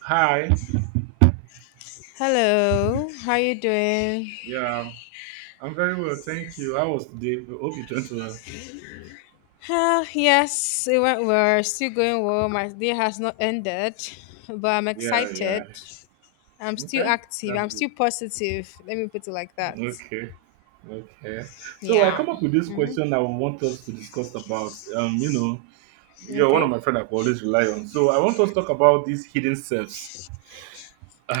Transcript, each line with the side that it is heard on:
right: Hi.
left: Hello, how you doing?
right: Yeah, I'm very well, thank you. How was today? Hope it went well.
left: Ah, yes, it went well. Still going well. My day has not ended, but I'm
right: Yeah, yeah.
left: excited. I'm still
right: Okay,
left: active.
right: that's
left: I'm
right: good.
left: still positive. Let me put it like that.
right: Okay, okay. So I come
left: Yeah.
right: up with this
left: Mm-hmm.
right: question I want us to discuss about. You're one of
left: Okay.
right: my friends I could always rely on, so I want us to talk about these hidden selves.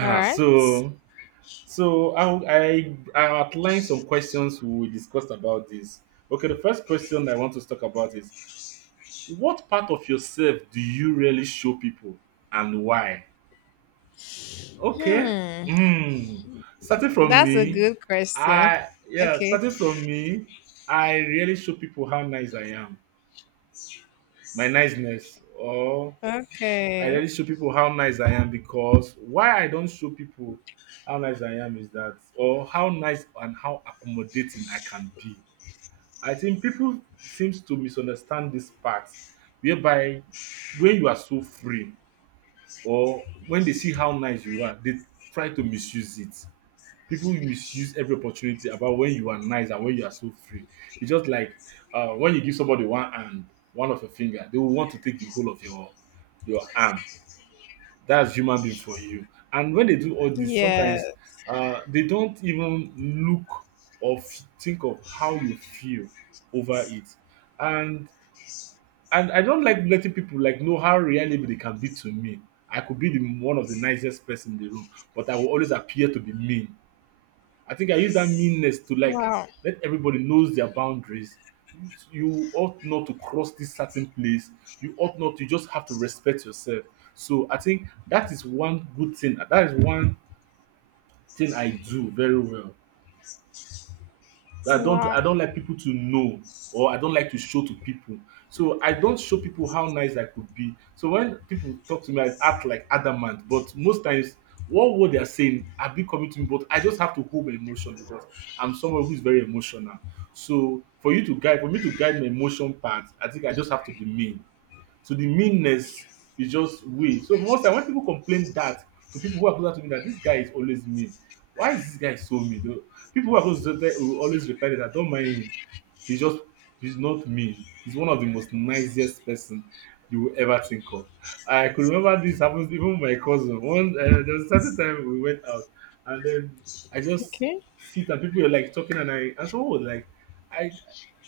left: All right.
right: so so I outline some questions we discussed about this. Okay, the first question I want us to talk about is what part of yourself do you really show people, and why? Okay.
left: Hmm.
right: Mm. Starting from
left: That's a
right: me,
left: good question. Okay.
right: starting from me, I really show people how nice I am. My niceness. Or I
left: Okay.
right: really show people how nice I am, because why I don't show people how nice I am is that, or how nice and how accommodating I can be. I think people seems to misunderstand this part, whereby when you are so free, or when they see how nice you are, they try to misuse it. People will misuse every opportunity about when you are nice and when you are so free. It's just like when you give somebody one hand, one of your finger, they will want to take the whole of your arm. That's human being for you. And when they do all this, sometimes
left: Yes.
right: they don't even look or think of how you feel over it. And and I don't like letting people like know how reliable they can be to me. I could be the one of the nicest person in the room, but I will always appear to be mean. I think I use that meanness to like
left: Wow.
right: let everybody knows their boundaries. You ought not to cross this certain place. You ought not. You just have to respect yourself. So I think that is one good thing. That is one thing I do very well. I don't
left: Wow.
right: I don't like people to know, or I don't like to show to people. So I don't show people how nice I could be. So when people talk to me, I act like adamant. But most times, what word they are saying are be coming to me, but I just have to hold my emotion, because I'm someone who's very emotional. So for you to guide, for me to guide my emotion part, I think I just have to be me. So the meanness is just way. So most time when people complain that, to people who are closer to me, that this guy is always mean, why is this guy so mean? Though people who are close to me will always reply that don't mind him. He's just he's not mean. He's one of the most nicest person you will ever think of. I could remember this happens even with my cousin. One there was a certain time we went out, and then I just
left: Okay.
right: sit and people were like talking, and I and someone was like, I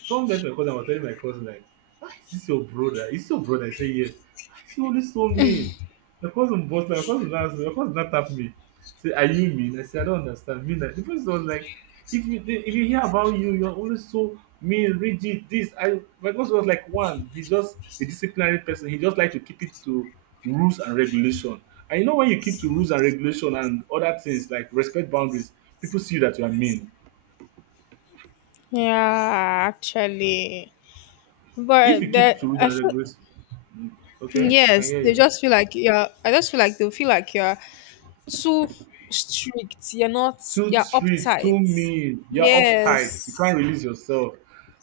right: someone met my cousin. I was telling my cousin, like, why is this your brother? Is this your brother? I say yes. Why is he always so mean? My cousin boss my cousin asked my cousin now tap me. Say, are you mean? I say I don't understand. Mean that the person was like, if you hear about you, you're always so me rigid this. I my boss was like, one, he's just a disciplinary person. He just like to keep it to rules and regulation. And you know, when you keep to rules and regulation and other things like respect boundaries, people see that you are mean.
left: Yeah, actually.
right: If you
left: But
right: keep to
left: that
right: rules
left: I
right: and
left: feel.
right: regulations, okay, I can
left: Yes,
right: hear
left: they
right: you.
left: just feel like you're. I just feel like they feel like you're too strict. You're not.
right: Too
left: You're
right: strict,
left: uptight.
right: too mean, you're uptight, you
left: Yes.
right: can't release yourself.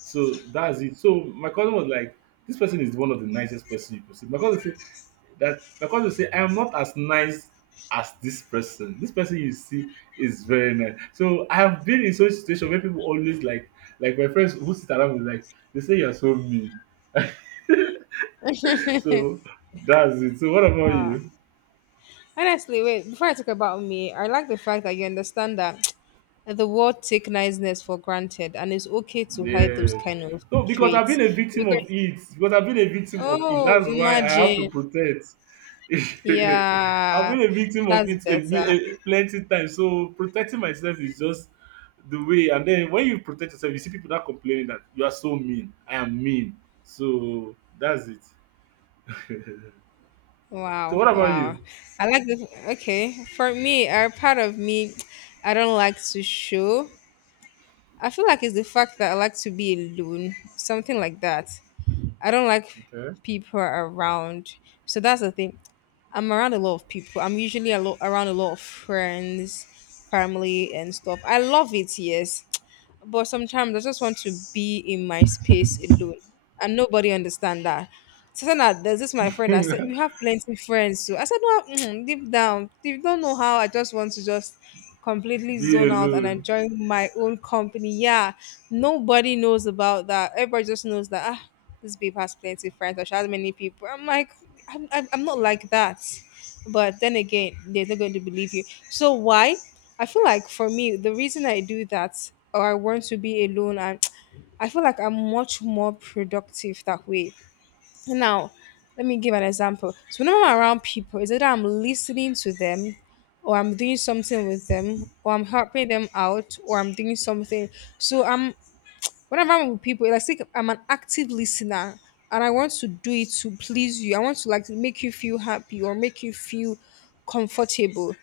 right: So that's it. So my cousin was like, this person is one of the nicest person you could see. My cousin, that my cousin will say, I'm not as nice as this person. This person you see is very nice. So I have been in such situation where people always like my friends who sit around me like, they say you're so mean. So that's it. So what about
left: Wow.
right: you?
left: Honestly, wait. Before I talk about me, I like the fact that you understand that the world take niceness for granted, and it's okay to hide those
right: Yes.
left: kind of
right: No, because I've been
left: traits
right: a victim of
left: because.
right: it. Because I've been a victim of it,
left: Oh,
right: that's why I have to
left: imagine.
right: protect. I've
left: Yeah,
right: been a victim of
left: that's
right: it
left: better.
right: plenty times. So protecting myself is just the way. And then when you protect yourself, you see people that complaining that you are so mean. I am mean. So that's it. So
left: Wow,
right: what about
left: wow.
right: you?
left: I like the Okay, for me, a part of me, I don't like to show. I feel like it's the fact that I like to be alone, something like that. I don't like
right: Okay.
left: people around. So that's the thing. I'm around a lot of people. I'm usually a lot around a lot of friends, family, and stuff. I love it, yes. But sometimes I just want to be in my space alone, and nobody understand that. So then that there's this my friend. I said you have plenty friends, so I said no, deep down, you don't know how I just want to just completely
right: Be
left: zone out and
right: alone.
left: enjoy my own company. Yeah, nobody knows about that. Everybody just knows that this babe has plenty friends. Or she has many people. I'm like, I'm not like that. But then again, they're not going to believe you. So why? I feel like for me, the reason I do that or I want to be alone, and I feel like I'm much more productive that way. Now, let me give an example. So, when I'm around people, it's either I'm listening to them, or I'm doing something with them, or I'm helping them out, or I'm doing something. So, I'm whenever I'm with people, it's like I'm an active listener, and I want to do it to please you. I want to like make you feel happy or make you feel comfortable.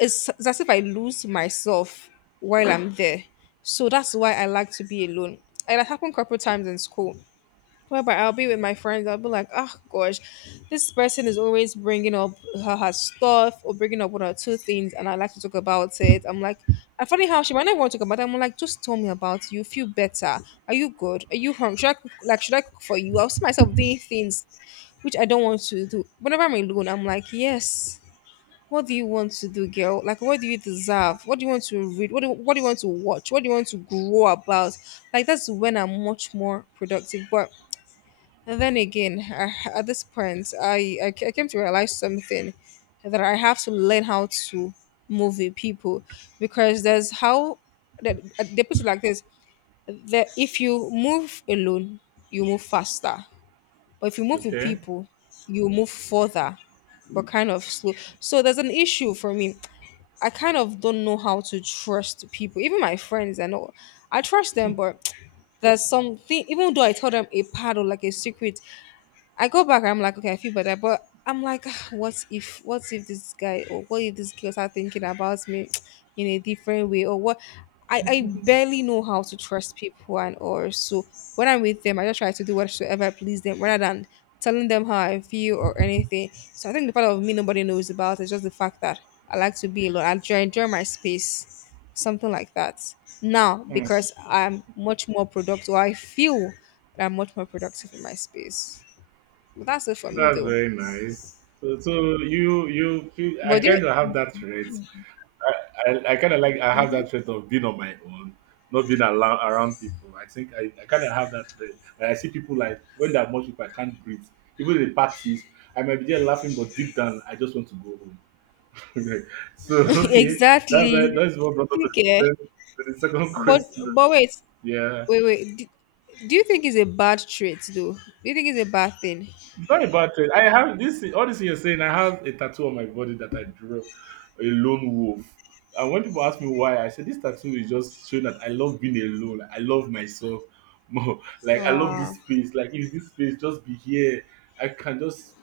left: It's as if I lose myself while I'm there. So that's why I like to be alone. And it happened a couple times in school. Whereby I'll be with my friends, I'll be like, oh gosh, this person is always bringing up her stuff or bringing up one or two things, and I like to talk about it. I'm like, I funny how she might not want to talk about it. I'm like, just tell me about you. Feel better. Are you good? Are you hungry? Should I cook for you? I'll see myself doing things which I don't want to do. Whenever I'm alone, I'm like, yes, what do you want to do, girl? Like, what do you deserve? What do you want to read? What do you want to watch? What do you want to grow about? Like, that's when I'm much more productive. But then again, at this point, I came to realize something that I have to learn how to move with people because there's how that they put it like this that if you move alone, you move faster, but if you move with
right: Okay.
left: people, you move further but kind of slow. So there's an issue for me. I kind of don't know how to trust people. Even my friends, I know I trust them, but there's something. Even though I tell them a part or like a secret, I go back, I'm like, okay, I feel better. But I'm like, "Ah, what if this guy or what if this girl start thinking about me in a different way or what?" I barely know how to trust people and or so when I'm with them, I just try to do whatsoever please them rather than telling them how I feel or anything. So I think the part of me nobody knows about is just the fact that I like to be alone. I enjoy my space, something like that. Now
right: Hmm.
left: because I'm much more productive, or I feel that I'm much more productive in my space. But that's it for me
right: That's
left: though.
right: very nice. So, so you feel I
left: But do you,
right: kind of have that trait. I, I kind of like I have that trait of being on my own, not being around people. I think I kind of have that trait. Like I see people like when there are much people, I can't breathe. Even in parties, I might be there laughing, but deep down, I just want to go home. So okay, that's why
left: exactly.
right: that's what brought us to
left: Okay.
right: to the second
left: But
right: question.
left: but wait,
right: Yeah.
left: wait, wait. Do you think it's a bad trait though? Do you think it's a bad thing?
right: It's not a bad trade. I have this all this thing you're saying. I have a tattoo on my body that I drew, a lone wolf. And when people ask me why, I say this tattoo is just showing that I love being alone. I love myself more. Like I love
left: Wow.
right: this space. Like if this space just be here, I can just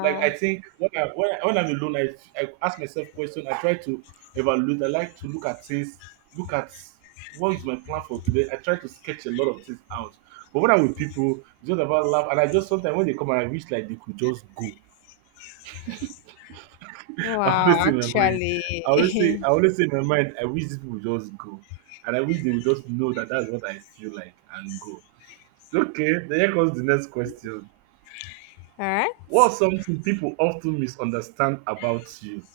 right: like. I think when when I'm alone, I ask myself questions. I try to evaluate. I like to look at things. Look at what is my plan for today. I try to sketch a lot of things out. But when I'm with people, it's just about laugh. And I just, sometimes when they come and I wish like they could just go. I always
left: Wow,
right: say in my mind,
left: actually.
right: I always say in my mind, I wish these people would just go. And I wish they would just know that that's what I feel like and go. Okay, then here comes the next question.
left: All right.
right: What's something people often misunderstand about you?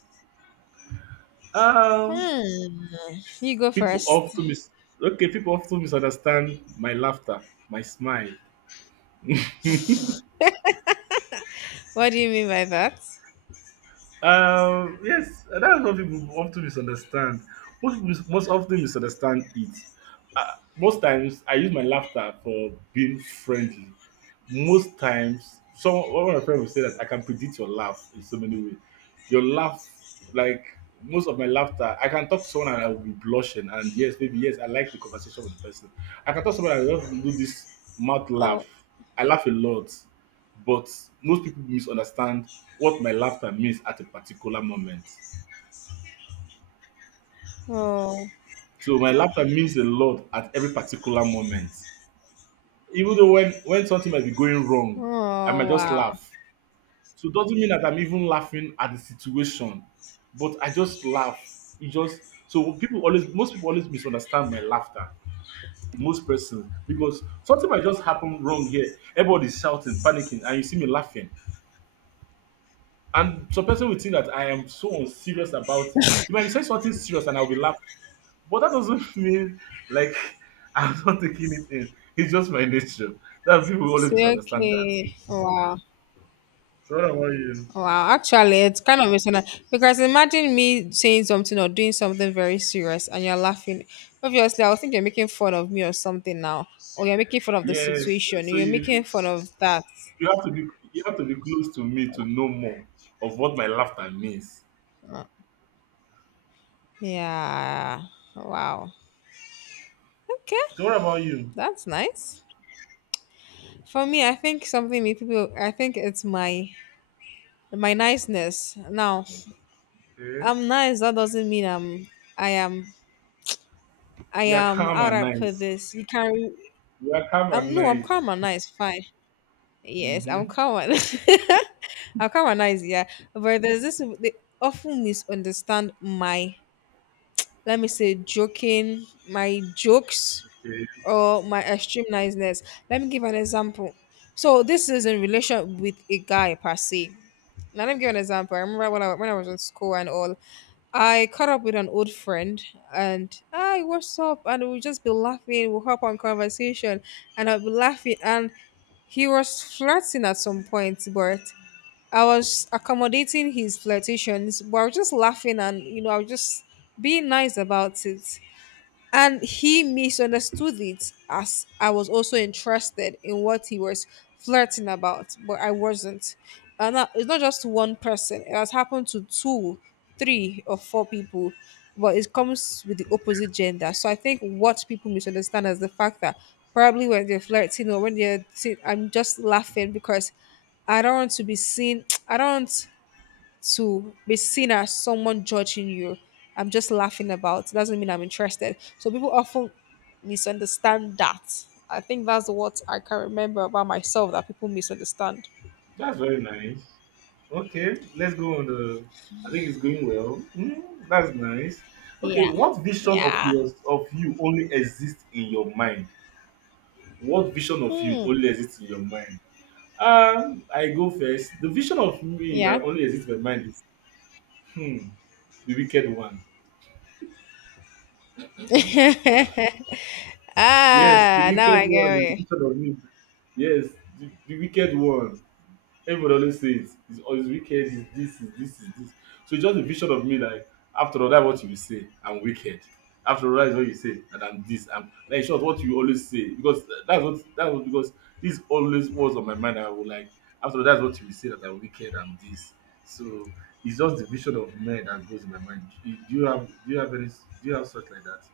right: Um,
left: Hmm. You go
right: people
left: first.
right: often mis Okay, people often misunderstand my laughter, my smile.
left: What do you mean by that?
right: Yes, that's what people often misunderstand. What people most often misunderstand it. Most times, I use my laughter for being friendly. Most times, some one of my friends will say that I can predict your laugh in so many ways. Your laugh, like most of my laughter, I can talk to someone and I will be blushing. And yes, maybe yes, I like the conversation with the person. I can talk to someone and I just do this mouth
left: Oh,
right: laugh. I laugh a lot, but most people misunderstand what my laughter means at a particular moment.
left: oh,
right: So my laughter means a lot at every particular moment. Even though when something might be going wrong, I might
left: oh,
right: just
left: wow.
right: laugh. So it doesn't mean that I'm even laughing at the situation, but I just laugh. It just so, people always, most people always misunderstand my laughter. Most persons, because something might just happen wrong here. Everybody's shouting, panicking, and you see me laughing. And some person will think that I am so unserious about it. You might be saying something serious and I'll be laughing. But that doesn't mean like I'm not taking it in. It's just my nature. That people will
left: It's
right: always misunderstand that.
left: okay. Wow.
right: So what about you?
left: Wow, actually, it's kind of misleading because imagine me saying something or doing something very serious and you're laughing. Obviously, I would think you're making fun of me or something now, or you're making fun of the
right: Yes.
left: situation,
right: So
left: you're
right: you
left: making fun of that.
right: you have to be, you have to be close to me to know more of what my laughter means.
left: Uh, Yeah, wow. Okay,
right: So what about you?
left: that's nice. For me, I think something me people, I think it's my niceness. Now,
right: Okay.
left: I'm nice. That doesn't mean I'm. I am. I
right: You are
left: am.
right: calm
left: How do
right: and
left: I put
right: nice.
left: this? You can't.
right: You are calm and
left: I'm no. I'm
right: nice.
left: calm and nice. Fine. Yes, I'm
right: Mm-hmm.
left: common. I'm commonized, yeah. But there's this they often misunderstand my let me say joking, my jokes
right: Okay.
left: or my extreme niceness. Let me give an example. So this is in relation with a guy per se. Now let me give an example. I remember when I was in school and all, I caught up with an old friend and hi, what's up? And we'll just be laughing, we'll hop on conversation and I'll be laughing and he was flirting at some point, but I was accommodating his flirtations, but I was just laughing and, I was just being nice about it and he misunderstood it as I was also interested in what he was flirting about, but I wasn't. And that, it's not just one person; it has happened to two, three, or four people. But it comes with the opposite gender. So I think what people misunderstand is the fact that probably when they're flirting or when they're, I'm just laughing because I don't want to be seen. I don't to be seen as someone judging you. I'm just laughing about. It doesn't mean I'm interested. So people often misunderstand that. I think that's what I can remember about myself that people misunderstand.
right: That's very nice. Okay, let's go on the. I think it's going well. Mm, that's nice. Okay,
left: Yeah.
right: what vision of
left: Yeah.
right: yours of you only exists in your mind? What vision of you
left: Hmm.
right: only exists in your mind? I go first. The vision of me
left: Yeah.
right: that only exists in my mind is, hmm, the wicked one. Yes, the
left: Ah, now
right: wicked
left: I get
right: one is the
left: it.
right: vision of me. Yes, the wicked one. Everybody always say it. It's always wicked. It's this. It's this. It's this. So it's just a vision of me like, after all, that's what you will say. I'm wicked. After all, that's what you say. And I'm this. I'm like, in short, what you always say, because that's what, that was because this always was on my mind. I would like, after all, that's what you will say that I'm wicked. I'm this. So it's just the vision of men that goes in my mind. Do you have any do you have such like that?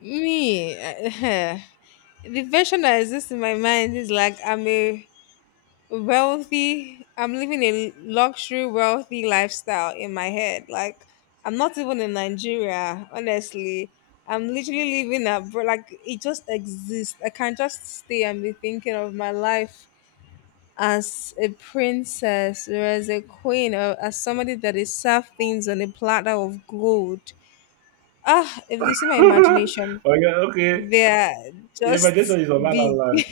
left: Me, the version that exists in my mind is like I'm living a luxury wealthy lifestyle in my head. Like, I'm not even in Nigeria, honestly. I'm literally living abroad. Like, it just exists. I can just stay and be thinking of my life as a princess or as a queen or as somebody that is served things on a platter of gold. Ah, if this is my imagination,
right: Okay, okay.
left: they're
right: Your
left: just
right: imagination is on La La
left: big.
right: Land.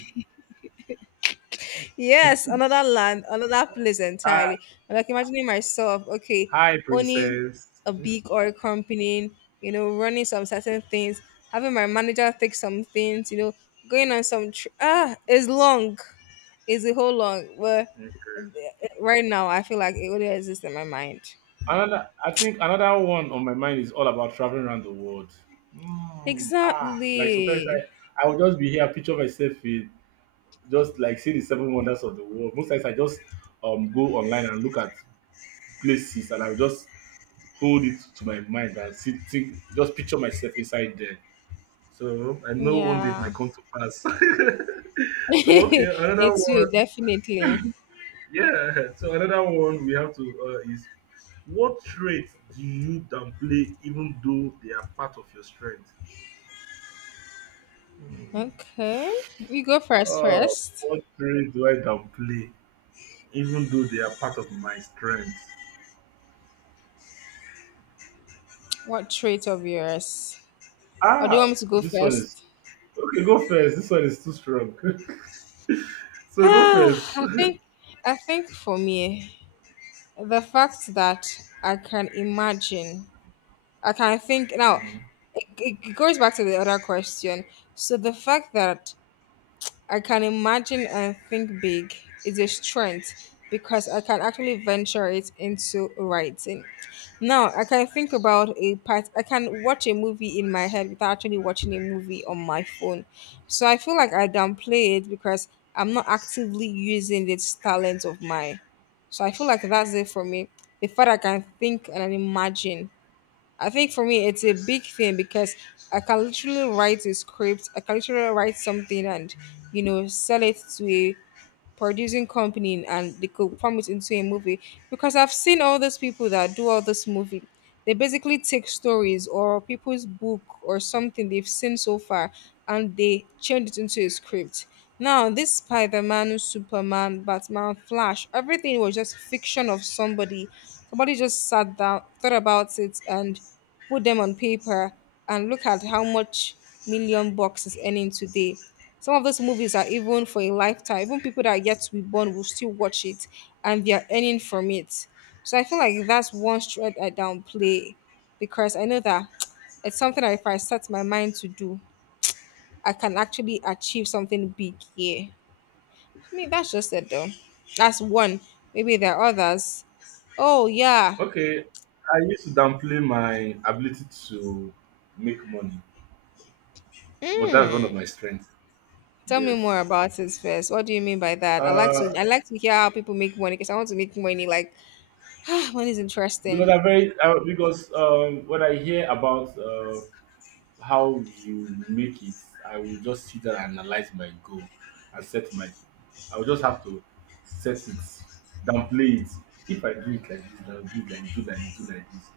left: Yes, another land, another place
right: Hi,
left: entirely. I'm like imagining myself, okay,
right: hi,
left: owning
right: princess.
left: a big oil company, running some certain things, having my manager take some things, going on some tr- it's long, it's a whole long. But right now, I feel like it only exists in my mind.
right: Another, I think another one on my mind is all about traveling around the world. Like sometimes
left: Exactly.
right: I will just be here, picture myself in, just like see the seven wonders of the world. Most times I just go online and look at places, and I will just hold it to my mind and see, think, just picture myself inside there. So I know one day it
left: Yeah.
right: might come to pass. Okay, another
left: It's
right: one,
left: you definitely.
right: yeah. So another one we have to is, what traits do you downplay even though they are part of your strength? Hmm.
left: Okay, you go first.
right: Oh,
left: First,
right: what traits do I downplay even though they are part of my strength?
left: what trait of yours? Or do you
right: Ah,
left: want me to go
right: this one
left: first?
right: is okay. Go first. This one is too strong. So go first.
left: I think I think for me, the fact that I can imagine, I can think now,
right: Mhm.
left: it, it goes back to the other question. So the fact that I can imagine and think big is a strength because I can actually venture it into writing. Now I can think about a part I can watch a movie in my head without actually watching a movie on my phone. So I feel like I downplay it because I'm not actively using this talent of mine. So I feel like that's it for me. The fact I can think and imagine I think for me, it's a big thing because I can literally write a script, I can literally write something and, sell it to a producing company and they could form it into a movie because I've seen all those people that do all this movie. They basically take stories or people's book or something they've seen so far and they change it into a script. Now this Spider-Man, Superman, Batman, Flash, everything was just fiction of somebody. Somebody just sat down, thought about it and put them on paper and look at how much million bucks is earning today. Some of those movies are even for a lifetime. Even people that are yet to be born will still watch it and they are earning from it. So I feel like that's one thread I downplay because I know that it's something that if I set my mind to do, I can actually achieve something big here. I mean, that's just it though. That's one. Maybe there are others. Oh yeah.
right: Okay, I used to downplay my ability to make money, but that's one of my strengths.
left: Tell me more
right: Yes.
left: about it first. What do you mean by that? I like to
right: Uh,
left: I like to hear how people make money because I want to make money like Ah, one is
right: because
left: interesting.
right: I very because when I hear about how you make it, I will just sit down and analyze my goal and set my. I will just have to set it, downplay it. If I do it like this, then I'll do it like do like do like this.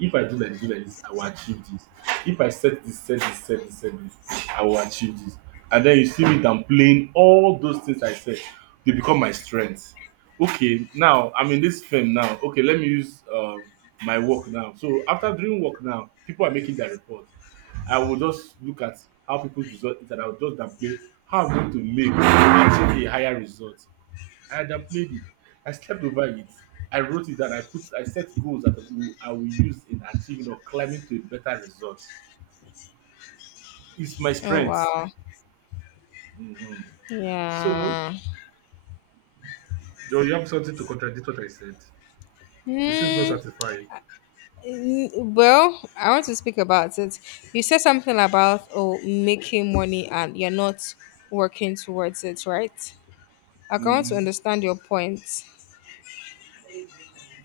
right: If I do like this, I will achieve this. If I set this, set this, set this, set this, I will achieve this. And then you see me downplaying all those things I said. They become my strength. Okay, now I'm in this film now. Okay, let me use my work now. So after doing work now, people are making their report. I will just look at how people's result is and I will just downplay how I'm going to make, achieve a higher result. I downplayed it. I slept over it. I wrote it down. I set goals that will, I will use in achieving or climbing to a better result. It's my
left: Oh
right: strength.
left: wow.
right: Mhm. So
left: Yeah.
right: Joe, you have something to contradict what I said. You seems not
left: Hmm.
right: satisfied.
left: Mm, well, I want to speak about it. You said something about oh making money and you're not working towards it, right? Like, I can want to
right: Mm.
left: understand your point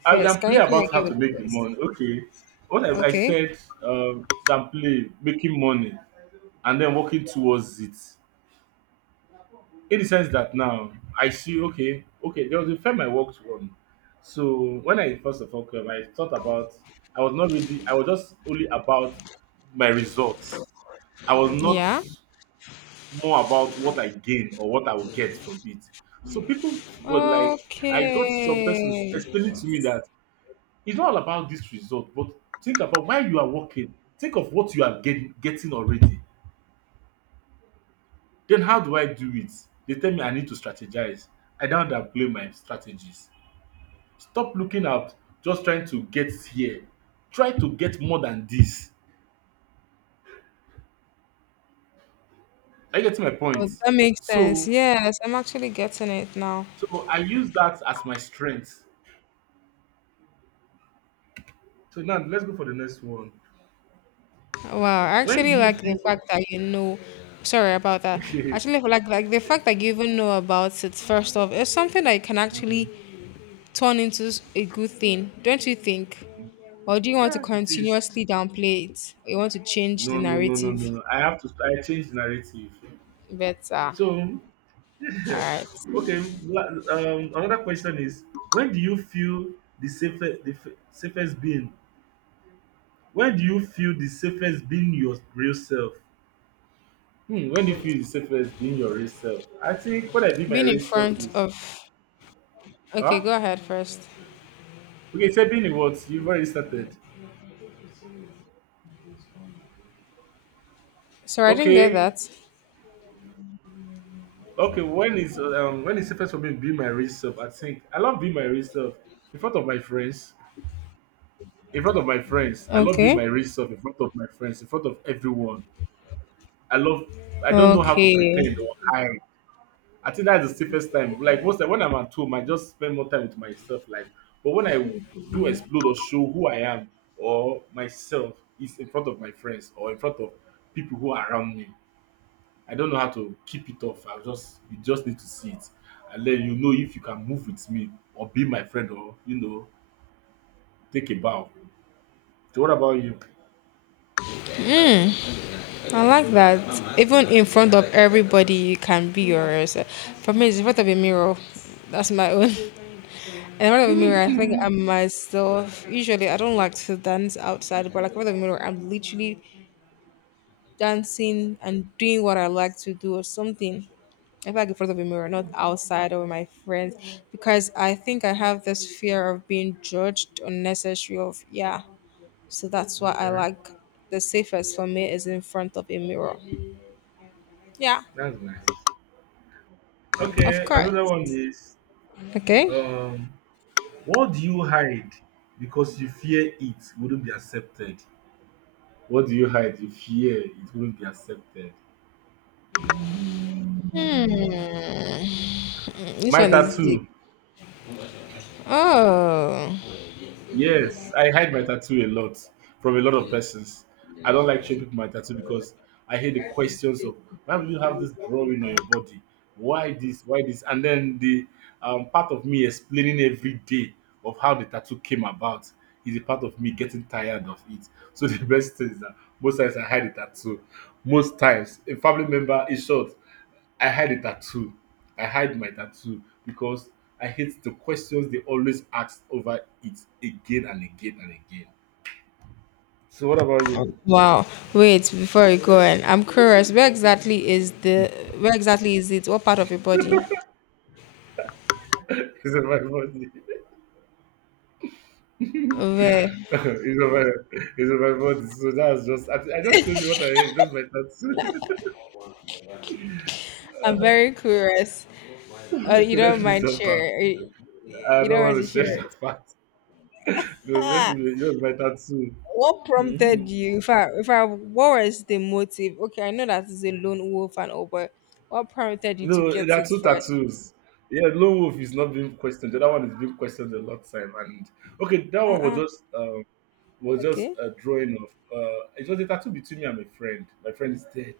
right: I will
left: first. Can
right: play
left: you come
right: about how
left: again
right: to
left: with the
right: make the
left: point?
right: money. Okay. What I
left: Okay.
right: said, that play making money and then working towards it, in the sense that now I see, okay, there was a firm I worked on. So when I first of all came, I thought about, I was not really, I was just only about my results. I was not
left: Yeah.
right: more about what I gain or what I will get from it. So people were like, I got some persons
left: Okay.
right: explaining to me that it's not all about this result, but think about why you are working. Think of what you are getting, getting already. Then how do I do it? They tell me I need to strategize. I don't downplay my strategies. Stop looking out, just trying to get here. Try to get more than this. Are you getting my
left: Oh,
right: point?
left: that makes sense.
right: So,
left: Yes, I'm actually getting it now.
right: so I use that as my strength. So now let's go for the next one.
left: Wow, I
right: When do
left: actually
right: you
left: like the
right: feel?
left: fact that you know. Sorry about that. Actually, like the fact that you even know about it. First off, it's something that you can actually
right: Mhm,
left: turn into a good thing, don't you think?
right: mhm.
left: Or do you want to
right: Yeah, it is.
left: continuously downplay it? Or you want to change the
right: No, no, no, no,
left: narrative
right: no. I have to. I change narrative.
left: better?
right: So
left: All right.
right: okay. Another question is, when do you feel the safest, the safest being? When do you feel the safest being your real self? Hmm, when do you feel the safest being your real self? I think what I did my
left: Being in
right: real self
left: front
right: is,
left: of.
right: huh?
left: Okay, go ahead first.
right: Okay, so being what you've already started.
left: Sorry, I didn't get
right: Okay,
left: that.
right: okay. When is safest for me being my real self? I think I love being my real self in front of my friends. In front of my friends, I love being
left: Okay.
right: my real self in front of my friends, in front of everyone. I love, I don't know how to pretend
left: Okay.
right: or hide. I think that's the safest time. Like most time when I'm at home, I just spend more time with myself. Like, but when I do explode or show who I am or myself is in front of my friends or in front of people who are around me, I don't know how to keep it off. I just, you just need to see it and then you know if you can move with me or be my friend or you know take a bow. So what about you?
left: I like that. Even in front of everybody, you can be yourself. For me, it's in front of a mirror. That's my own. In front of a mirror, I think I'm myself. Usually, I don't like to dance outside, but like in front of a mirror, I'm literally dancing and doing what I like to do or something. I feel like in front of a mirror, not outside or with my friends, because I think I have this fear of being judged unnecessary. Of yeah, so that's why I
right: Okay,
left: like the safest for me is in front of a mirror. Yeah.
right: that's nice.
left: Of
right: Okay,
left: course.
right: another one is
left: Okay.
right: um what do you hide because you fear it wouldn't be accepted? What do you hide you fear it wouldn't be accepted?
left: Hmm. This
right: My
left: one is deep.
right: tattoo.
left: Oh.
right: Yes, I hide my tattoo a lot from a lot of persons. I don't like showing people my tattoo because I hate the questions of, why do you have this drawing on your body? Why this? Why this? And then the part of me explaining every day of how the tattoo came about is a part of me getting tired of it. So the best thing is that most times I hide the tattoo. Most times a family member is short. I had a tattoo. I hide my tattoo because I hate the questions they always ask over it again and again and again. So what about you?
left: Wow. Wait, before you go in, I'm curious. Where exactly is it? What part of your body?
right: It's on my body.
left: Where?
right: it's on my it's on my body. So that's just I just told you what I hate, just my tattoo.
left: I'm very curious. You
right: So
left: don't
right: let's leave
left: mind
right: that part.
left: share.
right: I
left: You
right: don't
left: don't want
right: want
left: to
right: to
left: share
right: share
left: it.
right: that part. No, let's
left: Ha!
right: leave it. Just my tattoo.
left: What prompted
right: Mhm.
left: you? If I, What was the motive? Okay, I know that is a lone wolf and all, but what prompted you to
right: No,
left: get
right: there are
left: it
right: two
left: first?
right: tattoos. Yeah, Lone Wolf is not being questioned. The other one is being questioned a lot time. And okay, that
left: Uh
right: one
left: uh
right: was just
left: Okay.
right: a drawing of it was a tattoo between me and my friend. My friend is dead.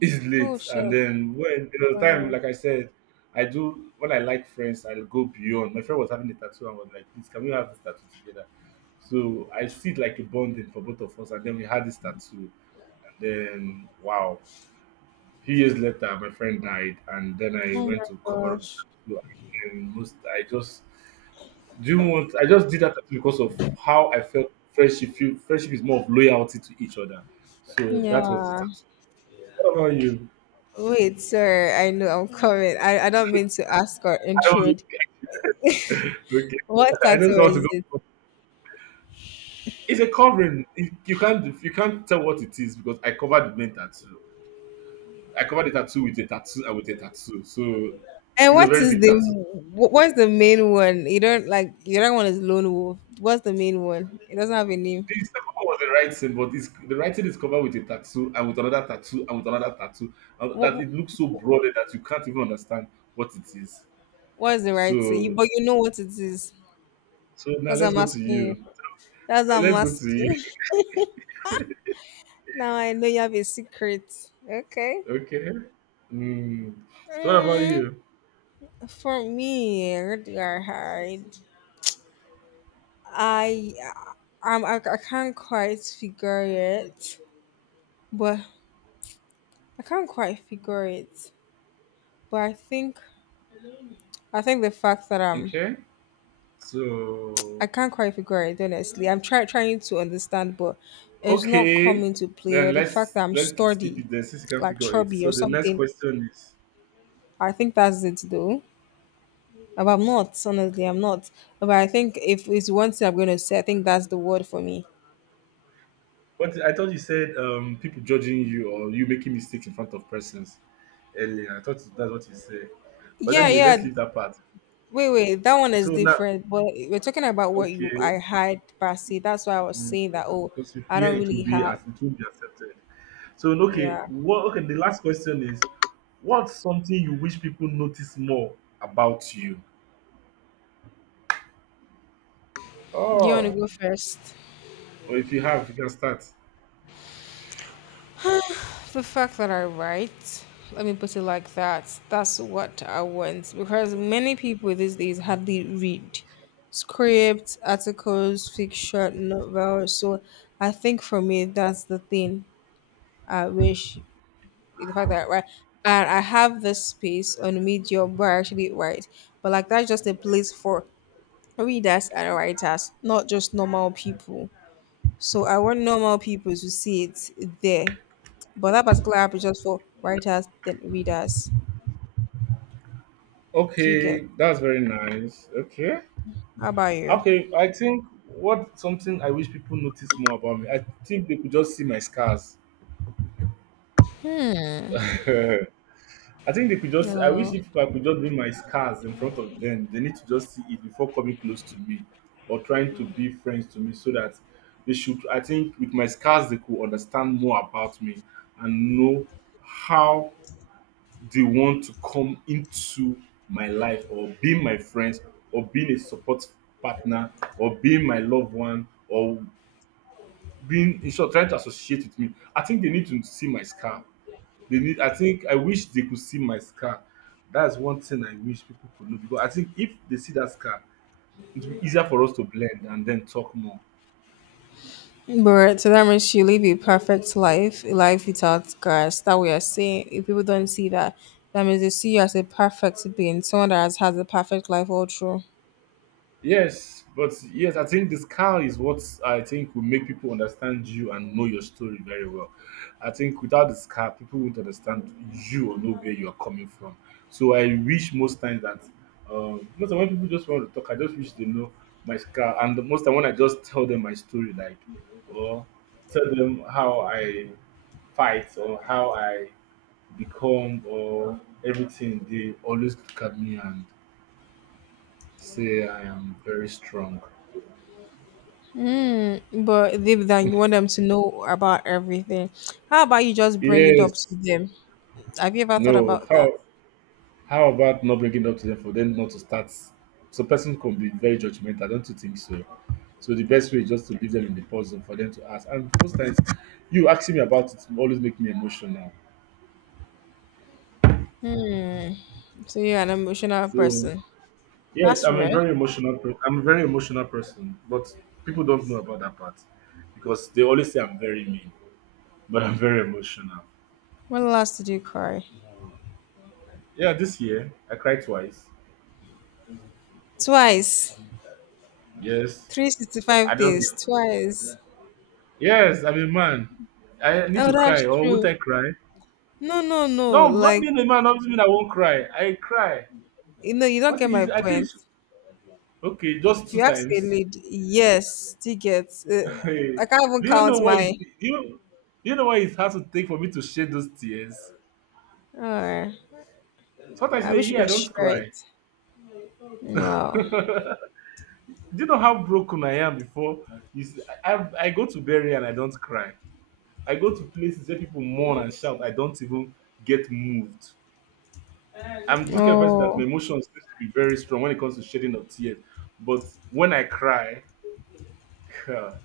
right: It's
left: Oh,
right: late. And
left: sure.
right: then when there was time, like I said, I do when I like friends, I'll go beyond. My friend was having a tattoo and was like, please can we have this tattoo together? So I see it like a bonding for both of us and then we had this tattoo and then wow. A few years later, my friend died, and then I
left: Oh
right: went
left: my
right: to cover up
left: gosh.
right: the tattoo. And most, I just do you want? I just did that tattoo because of how I felt friendship. Friendship is more of loyalty to each other. So that was the
left: Yeah.
right: tattoo. What about you?
left: Wait, sorry, I know I'm coming. I don't mean to ask or
right: I don't,
left: intrude.
right: okay.
left: What
right: I just
left: tattoo
right: want to go.
left: is it?
right: It's a covering. You can't, you can't tell what it is because I covered the main tattoo. I covered the tattoo with a tattoo and with a tattoo. So
left: And
right: it's a
left: what
right: very
left: is
right: big
left: the
right: tattoo.
left: what's the main one? You don't like the other one is Lone Wolf. What's the main one? It doesn't have a name.
right: The second one was the writing, but this the writing is covered with a tattoo and with another tattoo and with another tattoo that
left: What
right: it looks so broad that you can't even understand what it is.
left: what is the right thing?
right: So,
left: But you know what it is.
right: so now
left: That's what
right: let's
left: I'm
right: go to
left: asking you.
right: you.
left: That's what
right: So
left: I'm
right: let's go to you.
left: asking. Now I know you have a secret. Okay.
right: Okay. Mm. So what about
left: Mm,
right: you?
left: for me, where do I hide? I I'm, I can't quite figure it, but I can't quite figure it. But I think the fact that I'm
right: Okay.
left: I
right: So
left: can't quite figure it honestly. Trying to understand, but it's not
right: okay.
left: coming to play.
right: Then
left: Or the fact
right: let's
left: that I'm
right: let's skip
left: sturdy,
right: it then since you can
left: like
right: figure it.
left: chubby
right: So
left: or
right: the next
left: something.
right: question is,
left: I think that's it though. But I'm not honestly. I'm not. But I think if it's one thing I'm gonna say, I think that's the word for me.
right: but I thought you said people judging you or you making mistakes in front of persons earlier. I thought that's what you said. But
left: Yeah,
right: anyway,
left: yeah.
right: let's leave that part.
left: Wait, wait, that one is
right: So now,
left: different. But we're talking about what you
right: okay,
left: I had, Basi. That's why I was
right: mm,
left: saying that. Oh,
right: because you
left: I
right: fear
left: don't
right: it will
left: really
right: be
left: have.
right: as it will be accepted. So okay,
left: Yeah,
right: what? Okay, the last question is, what's something you wish people notice more about you?
left: do you want to
right: Oh,
left: go first?
right: or if you have, you can start.
left: The fact that I write, let me put it like that. That's what I want because many people these days hardly read scripts, articles, fiction, novels. So I think for me, that's the thing I wish the fact that right and I have this space on Medium where I actually write. But like that's just a place for readers and writers, not just normal people. So I want normal people to see it there. But that particular app is just for writers then readers. Do you get?
right: Okay, that's very nice. Okay.
left: How about you?
right: Okay, I think what something I wish people notice more about me. I think they could just see my scars.
left: Hmm.
right: I think they could just. I wish
left: No.
right: if I could just bring my scars in front of them, they need to just see it before coming close to me or trying to be friends to me, so that they should. I think with my scars, they could understand more about me and know how they want to come into my life or being my friends or being a support partner or being my loved one or being in short trying to associate with me. I think they need to see my scar. They need. I think I wish they could see my scar. That's one thing I wish people could know because I think if they see that scar, it will be easier for us to blend and then talk more.
left: But so that means you live a perfect life, a life without scars. That we are saying if people don't see that, that means they see you as a perfect being, someone that has had the perfect life all through.
right: Yes, but yes, I think the scar is what I think will make people understand you and know your story very well. I think without the scar, people won't understand you or know where you are coming from. So I wish most times that most of when people just want to talk, I just wish they know my scar. And the most time when I just tell them my story, like or tell them how I fight or how I become or everything, they always look at me and say I am very strong.
left: Hmm, but deep down, you want them to know about everything. How about you just bring it up to
right: Yes.
left: them? Have you ever thought
right: No.
left: about that?
right: How about not bringing up to them for them not to start? So person can be very judgmental. Don't you think so? So the best way is just to leave them in the pause and for them to ask. And most times, you asking me about it always make me emotional.
left: Hmm. So you're an emotional
right: So
left: person.
right: yes,
left: That's
right: I'm a
left: rare.
right: very emotional. I'm a very emotional person, but people don't know about that part because they always say I'm very mean, but I'm very emotional.
left: When last did you cry?
right: Yeah, this year I cried twice.
left: Twice.
right: Yes, I
left: 365
right: don't.
left: days. Twice.
right: Yes, I'm a man. I need
left: Oh,
right: to cry,
left: that's
right: or would
left: true.
right: I cry?
left: No, no,
right: No,
left: no.
right: not
left: Like,
right: being a man doesn't mean I won't cry. I cry.
left: you know, you don't
right: What
left: get my
right: is? I think.
left: point.
right: Okay, just
left: If
right: two
left: you ask a
right: times.
left: lady, yes, she gets.
right: Hey,
left: I can't even
right: do you know
left: count
right: what?
left: my.
right: It, do you know what it has to take for me to shed those tears?
left: Uh,
right: Sometimes
left: I
right: in a
left: wish you
right: year I
left: could
right: don't
left: share it.
right: cry. Do
left: Wow.
right: you know how broken I am before? Is I go to bury and I don't cry. I go to places where people mourn and shout. I don't even get moved. I'm this kind of person that my
left: Oh.
right: emotions seems to be very strong when it comes to shedding of tears. But when I cry, God,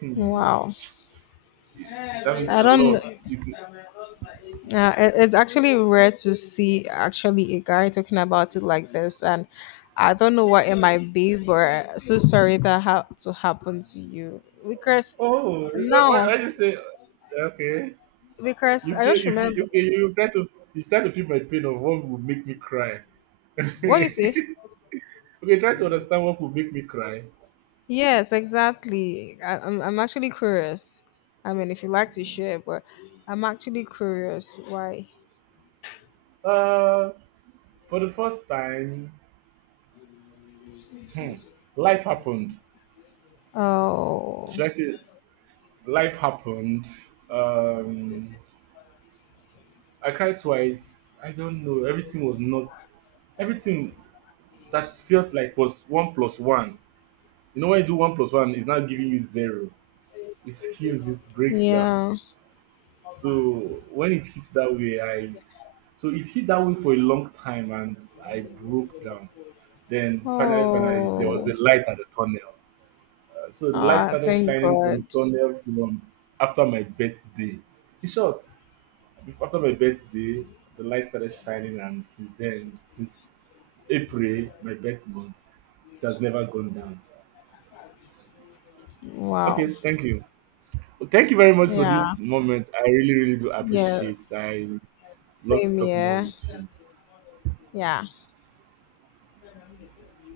right: hmm,
left: Wow.
right: that means
left: So I
right: a lot.
left: don't.
right: It-
left: It- it's actually rare to see actually a guy talking about it like this, and I don't know what it might be, but so sorry that had to happen to you because
right: oh,
left: now
right: why you say okay?
left: because
right: You
left: I
right: feel
left: just
right: if you
left: remember
right: okay, you try to, you try to feel my pain of what would make me cry.
left: what do you
right: Okay,
left: say?
right: try to understand what would make me cry.
left: Yes, exactly. I'm actually curious. I mean, if you like to share, but I'm actually curious why.
right: Uh, for the first time, hmm, life happened.
left: Oh,
right: Should I say life happened? Um, I cried twice. I don't know. Everything was not everything that felt like was one plus one. You know, when you do one plus one, it's not giving you zero. It kills, it breaks down.
left: yeah.
right: So when it hits that way, I so it hit that way for a long time, and I broke down. Then finally, finally, there was
left: Oh.
right: a light at the tunnel. So the light
left: Ah,
right: started
left: thank
right: shining from
left: God.
right: the tunnel from after my birthday. In short, after my birthday, the light started shining, and since then, since April, my birth month, it has never gone down.
left: Wow.
right: Okay, thank you. Well, thank you very much for
left: Yeah.
right: this moment. I really, really do appreciate.
left: Yes.
right: I love to
left: Same
right: talk more
left: here.
right: with you.
left: Yeah.